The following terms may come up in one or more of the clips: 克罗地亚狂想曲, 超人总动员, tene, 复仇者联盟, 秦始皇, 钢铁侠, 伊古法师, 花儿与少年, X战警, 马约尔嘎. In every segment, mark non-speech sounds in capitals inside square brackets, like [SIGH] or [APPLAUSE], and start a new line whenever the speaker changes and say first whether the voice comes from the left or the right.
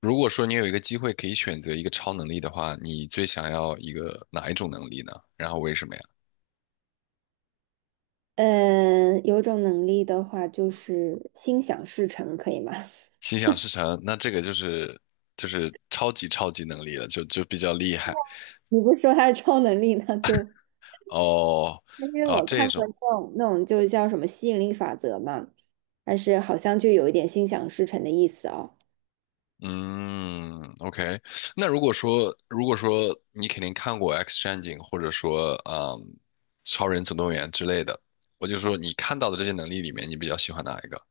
left: 如果说你有一个机会可以选择一个超能力的话，你最想要一个哪一种能力呢？然后为什么呀？
right: 嗯，有种能力的话，就是心想事成，可以吗？[LAUGHS]
left: 心想事成，那这个就是就是超级能力了，就比较厉害。
right: 你不是说它是超能力，那就
left: 哦，
right: 因为
left: 哦
right: 我
left: 这
right: 看过
left: 种，
right: 那种就叫什么吸引力法则嘛，但是好像就有一点心想事成的意思哦。
left: 嗯，OK。那如果说你肯定看过《X 战警》或者说《超人总动员》之类的，我就说你看到的这些能力里面，你比较喜欢哪一个？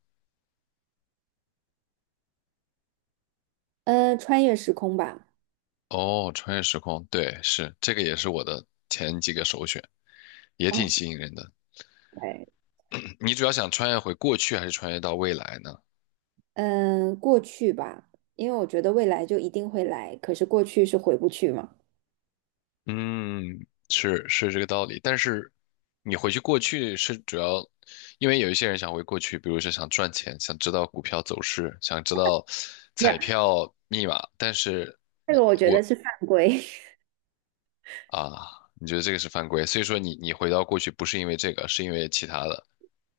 right: 穿越时空吧。
left: 哦，穿越时空，对，是这个也是我的前几个首选。也
right: 哇
left: 挺
right: 塞。
left: 吸引人的。嗯，你主要想穿越回过去，还是穿越到未来呢？
right: 嗯，过去吧，因为我觉得未来就一定会来，可是过去是回不去嘛。
left: 嗯，是是这个道理。但是你回去过去是主要，因为有一些人想回过去，比如说想赚钱，想知道股票走势，想知道彩
right: [LAUGHS]
left: 票密码，但是
right: 没有，这个我觉得是犯规。
left: 啊，你觉得这个是犯规，所以说你回到过去不是因为这个，是因为其他的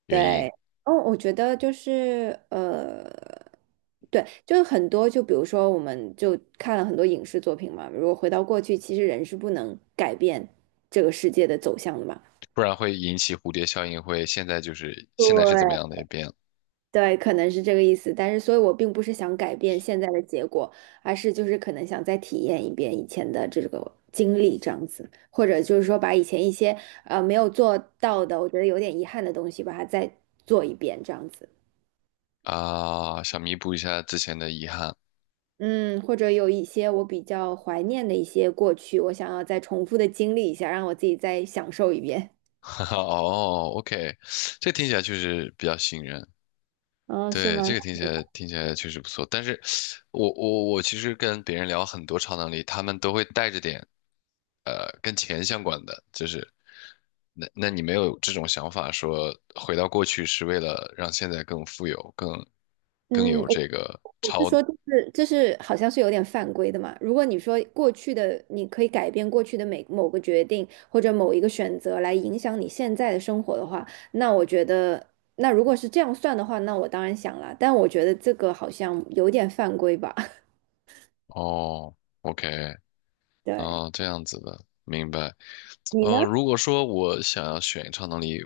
left: 原
right: 对。
left: 因，
right: 哦，我觉得就是。对，就是很多，就比如说，我们就看了很多影视作品嘛。如果回到过去，其实人是不能改变这个世界的走向的嘛。
left: 不然会引起蝴蝶效应，会现在就是现在是怎么
right: 对。
left: 样的也变了。
right: 对，可能是这个意思。但是，所以我并不是想改变现在的结果，而是就是可能想再体验一遍以前的这个经历，这样子，或者就是说把以前一些没有做到的，我觉得有点遗憾的东西，把它再做一遍，这样子。
left: 啊，想弥补一下之前的遗憾。
right: 嗯，或者有一些我比较怀念的一些过去，我想要再重复的经历一下，让我自己再享受一遍。
left: [LAUGHS] 哦，OK,这听起来确实比较吸引人。
right: 嗯，是
left: 对，
right: 吗？
left: 这个听起
right: [LAUGHS]
left: 来听起来确实不错。但是我其实跟别人聊很多超能力，他们都会带着点跟钱相关的，就是那你没有这种想法，说回到过去是为了让现在更富有，更更
right: 嗯，
left: 有
right: 我
left: 这个。
right: 我是说，就是好像是有点犯规的嘛。如果你说过去的，你可以改变过去的每某个决定或者某一个选择来影响你现在的生活的话，那我觉得，那如果是这样算的话，那我当然想了。但我觉得这个好像有点犯规吧。[LAUGHS]
left: 哦，OK,
right: 对。
left: 哦这样子的，明白。
right: 你
left: 嗯，
right: 呢？
left: 如果说我想要选超能力，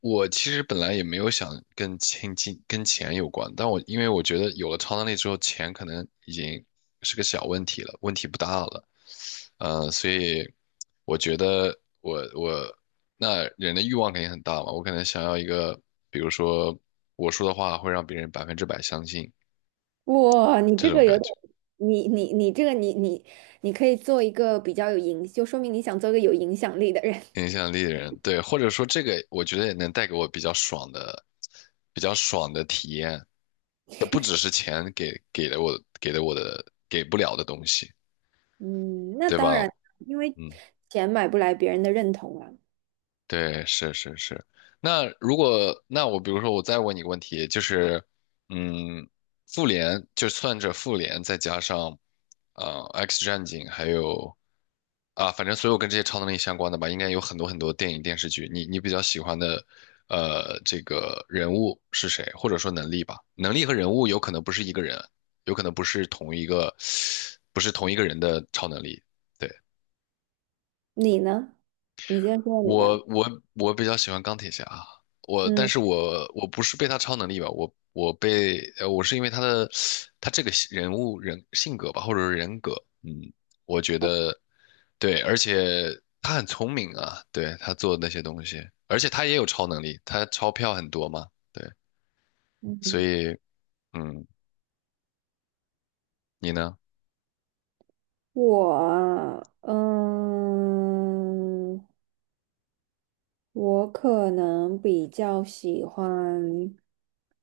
left: 我其实本来也没有想跟钱有关，但我因为我觉得有了超能力之后，钱可能已经是个小问题了，问题不大了。嗯，所以我觉得那人的欲望肯定很大嘛，我可能想要一个，比如说我说的话会让别人100%相信
right: 哇，你
left: 这
right: 这
left: 种
right: 个有
left: 感
right: 点，
left: 觉。
right: 你你可以做一个比较有影，就说明你想做一个有影响力的人。[LAUGHS]
left: 影响力的人，对，或者说这个，我觉得也能带给我比较爽的、比较爽的体验。不只是钱给不了的东西，
right: 嗯，那
left: 对
right: 当
left: 吧？
right: 然，因为
left: 嗯，
right: 钱买不来别人的认同啊。
left: 对，是是是。那如果那我比如说我再问你个问题，就是，嗯，复联就算着复联再加上，，X 战警还有啊，反正所有跟这些超能力相关的吧，应该有很多很多电影电视剧。你你比较喜欢的，这个人物是谁，或者说能力吧？能力和人物有可能不是一个人，有可能不是同一个，不是同一个人的超能力。对。
right: 你呢？你先说你
left: 我
right: 吧。
left: 我我比较喜欢钢铁侠，我但
right: 嗯
left: 是我我不是被他超能力吧，我是因为他的他这个人物性格吧，或者是人格，嗯，我觉得对，而且他很聪明啊，对他做的那些东西，而且他也有超能力，他钞票很多嘛，对，所
right: 嗯，
left: 以嗯，你呢？
right: 我啊嗯，我可能比较喜欢。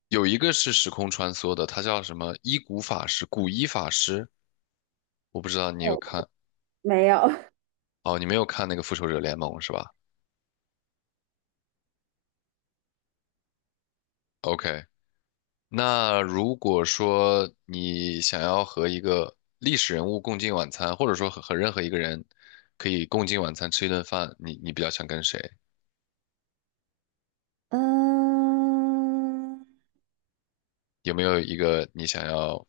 left: 有一个是时空穿梭的，他叫什么伊古法师，古伊法师，我不知道你有
right: 哦，
left: 看。
right: 没有。
left: 哦，你没有看那个复仇者联盟是吧？OK,那如果说你想要和一个历史人物共进晚餐，或者说和任何一个人可以共进晚餐吃一顿饭，你你比较想跟谁？
right: [LAUGHS] 嗯
left: 有没有一个你想要，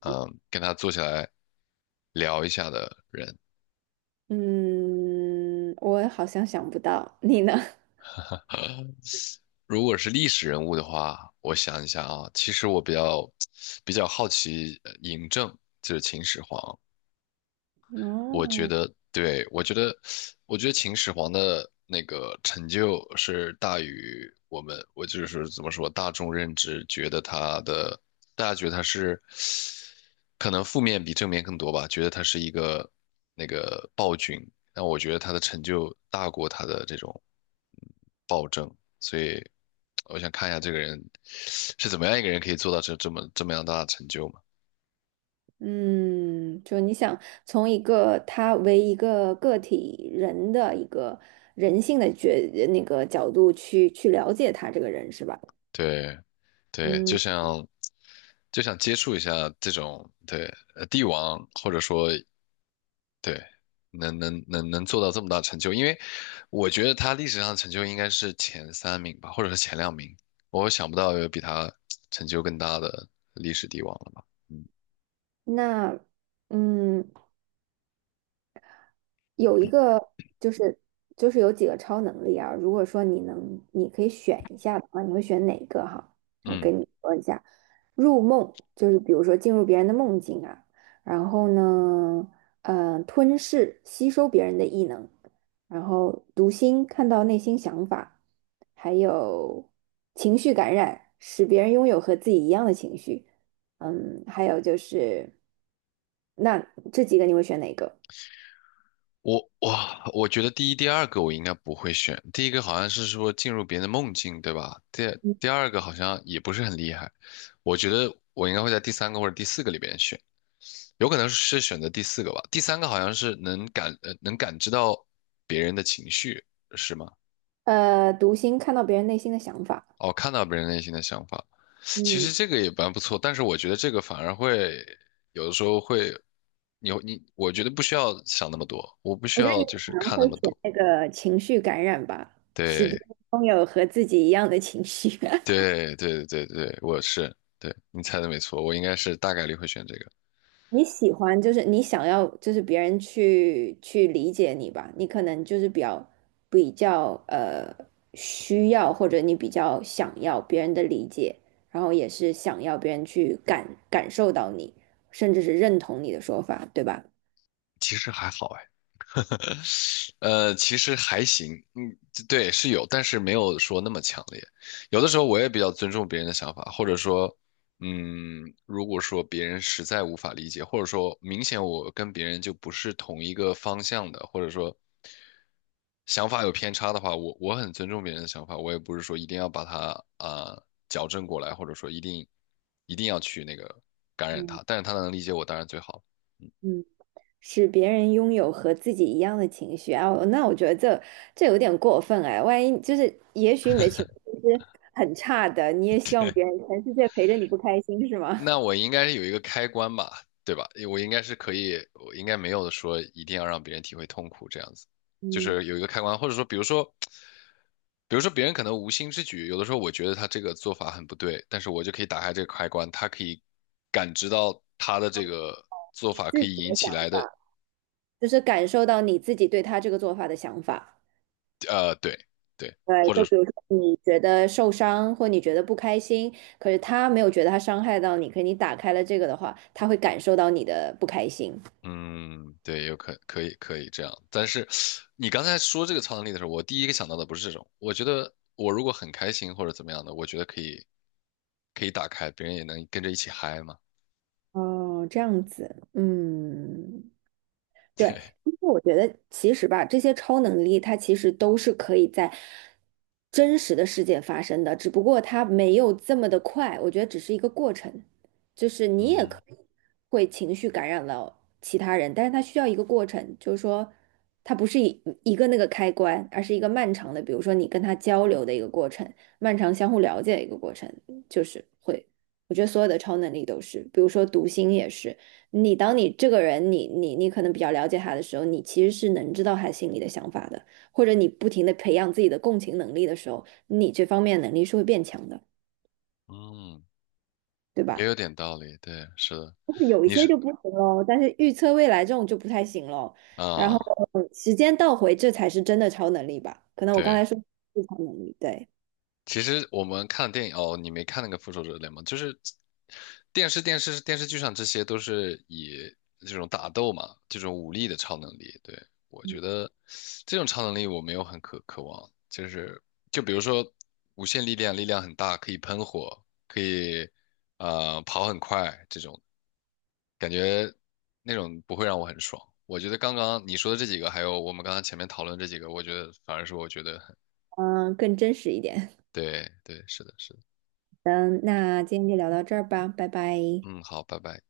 left: 嗯，跟他坐下来聊一下的人？
right: 嗯，我好像想不到，你呢？
left: 如果是历史人物的话，我想一下啊，其实我比较 [TSK] 比较好奇嬴政，就是秦始皇。我觉
right: 哦。
left: 得，对，我觉得，我觉得秦始皇的那个成就是大于我们，我就是怎么说，大众认知觉得他的，大家觉得他是，可能负面比正面更多吧，觉得他是一个那个暴君，但我觉得他的成就大过他的这种暴政，所以我想看一下这个人是怎么样一个人可以做到这么样大的成就嘛。
right: 嗯，就你想从一个他为一个个体人的一个人性的那个角度去了解他这个人是吧？
left: 对，对，就
right: 嗯。
left: 想就想接触一下这种对帝王，或者说对能做到这么大成就，因为我觉得他历史上的成就应该是前三名吧，或者是前两名，我想不到有比他成就更大的历史帝王了吧。嗯
right: 那嗯，有一个就是就是有几个超能力啊，如果说你能，你可以选一下的话，你会选哪个哈？我
left: 嗯，
right: 跟你说一下，入梦就是比如说进入别人的梦境啊，然后呢，呃，吞噬吸收别人的异能，然后读心看到内心想法，还有情绪感染，使别人拥有和自己一样的情绪，嗯，还有就是，那这几个你会选哪个？
left: 我哇，我觉得第一、第二个我应该不会选，第一个好像是说进入别人的梦境，对吧？第二个好像也不是很厉害，我觉得我应该会在第三个或者第四个里边选。有可能是选择第四个吧，第三个好像是能感知到别人的情绪，是吗？
right: 呃，读心看到别人内心的想法。
left: 哦，看到别人内心的想法，其实
right: 嗯，
left: 这个也蛮不错，但是我觉得这个反而会有的时候会，你我觉得不需要想那么多，我不需
right: 我觉得
left: 要
right: 你
left: 就是
right: 可能
left: 看那
right: 会
left: 么
right: 选
left: 多，
right: 那个情绪感染吧，使别
left: 对
right: 人拥有和自己一样的情绪。[LAUGHS]
left: 对对对对，我是，对，你猜的没错，我应该是大概率会选这个，
right: 你喜欢就是你想要就是别人去理解你吧，你可能就是比较需要或者你比较想要别人的理解，然后也是想要别人去感受到你，甚至是认同你的说法，对吧？
left: 其实还好哎。[LAUGHS] 其实还行，嗯，对，是有，但是没有说那么强烈。有的时候我也比较尊重别人的想法，或者说，嗯，如果说别人实在无法理解，或者说明显我跟别人就不是同一个方向的，或者说想法有偏差的话，我很尊重别人的想法，我也不是说一定要把它啊、矫正过来，或者说一定要去那个感染他，但是他能理解我，当然最好。
right: 使别人拥有和自己一样的情绪啊，那我觉得这有点过分哎。万一就是，也许你的情绪是很差的，你也希望别
left: [LAUGHS]
right: 人全世界陪着你不开心是吗？
left: 那
right: [LAUGHS]
left: 我应该是有一个开关吧，对吧？我应该是可以，我应该没有说一定要让别人体会痛苦这样子，就
right: 嗯，
left: 是有一个开关，或者说，比如说，比如说别人可能无心之举，有的时候我觉得他这个做法很不对，但是我就可以打开这个开关，他可以感知到他的这个做
right: 你
left: 法
right: 自
left: 可以
right: 己的
left: 引
right: 想
left: 起来的，
right: 法，就是感受到你自己对他这个做法的想法。
left: 对对，
right: 对，
left: 或者
right: 就比如说你觉得受伤或你觉得不开心，可是他没有觉得他伤害到你，可是你打开了这个的话，他会感受到你的不开心。
left: 嗯，对，可以可以这样，但是你刚才说这个超能力的时候，我第一个想到的不是这种。我觉得我如果很开心或者怎么样的，我觉得可以可以打开，别人也能跟着一起嗨嘛。
right: 哦，这样子，嗯。
left: [LAUGHS]
right: 对，
left: 对，
right: 因为我觉得其实吧，这些超能力它其实都是可以在真实的世界发生的，只不过它没有这么的快，我觉得只是一个过程，就是你也
left: 嗯
right: 可以会情绪感染到其他人，但是它需要一个过程，就是说它不是一个那个开关，而是一个漫长的，比如说你跟他交流的一个过程，漫长相互了解的一个过程，就是会，我觉得所有的超能力都是，比如说读心也是。你当你这个人，你可能比较了解他的时候，你其实是能知道他心里的想法的，或者你不停的培养自己的共情能力的时候，你这方面能力是会变强的，
left: 嗯，
right: 对
left: 也
right: 吧？
left: 有点道理。对，是的，
right: 但是有一
left: 你
right: 些
left: 是
right: 就不行喽，但是预测未来这种就不太行喽。然后
left: 啊，
right: 时间倒回，这才是真的超能力吧？可能我刚
left: 对。
right: 才说是超能力，对，
left: 其实我们看电影哦，你没看那个《复仇者联盟》，就是电视、电视、电视剧上这些都是以这种打斗嘛，这种武力的超能力。对，我觉得这种超能力我没有很渴望，就是就比如说无限力量，力量很大，可以喷火，可以跑很快，这种感觉那种不会让我很爽。我觉得刚刚你说的这几个，还有我们刚刚前面讨论这几个，我觉得反而是我觉得很
right: 嗯，更真实一点。
left: 对对，是的，是的，
right: [LAUGHS] 嗯，那今天就聊到这儿吧，拜拜。
left: 嗯，好，拜拜。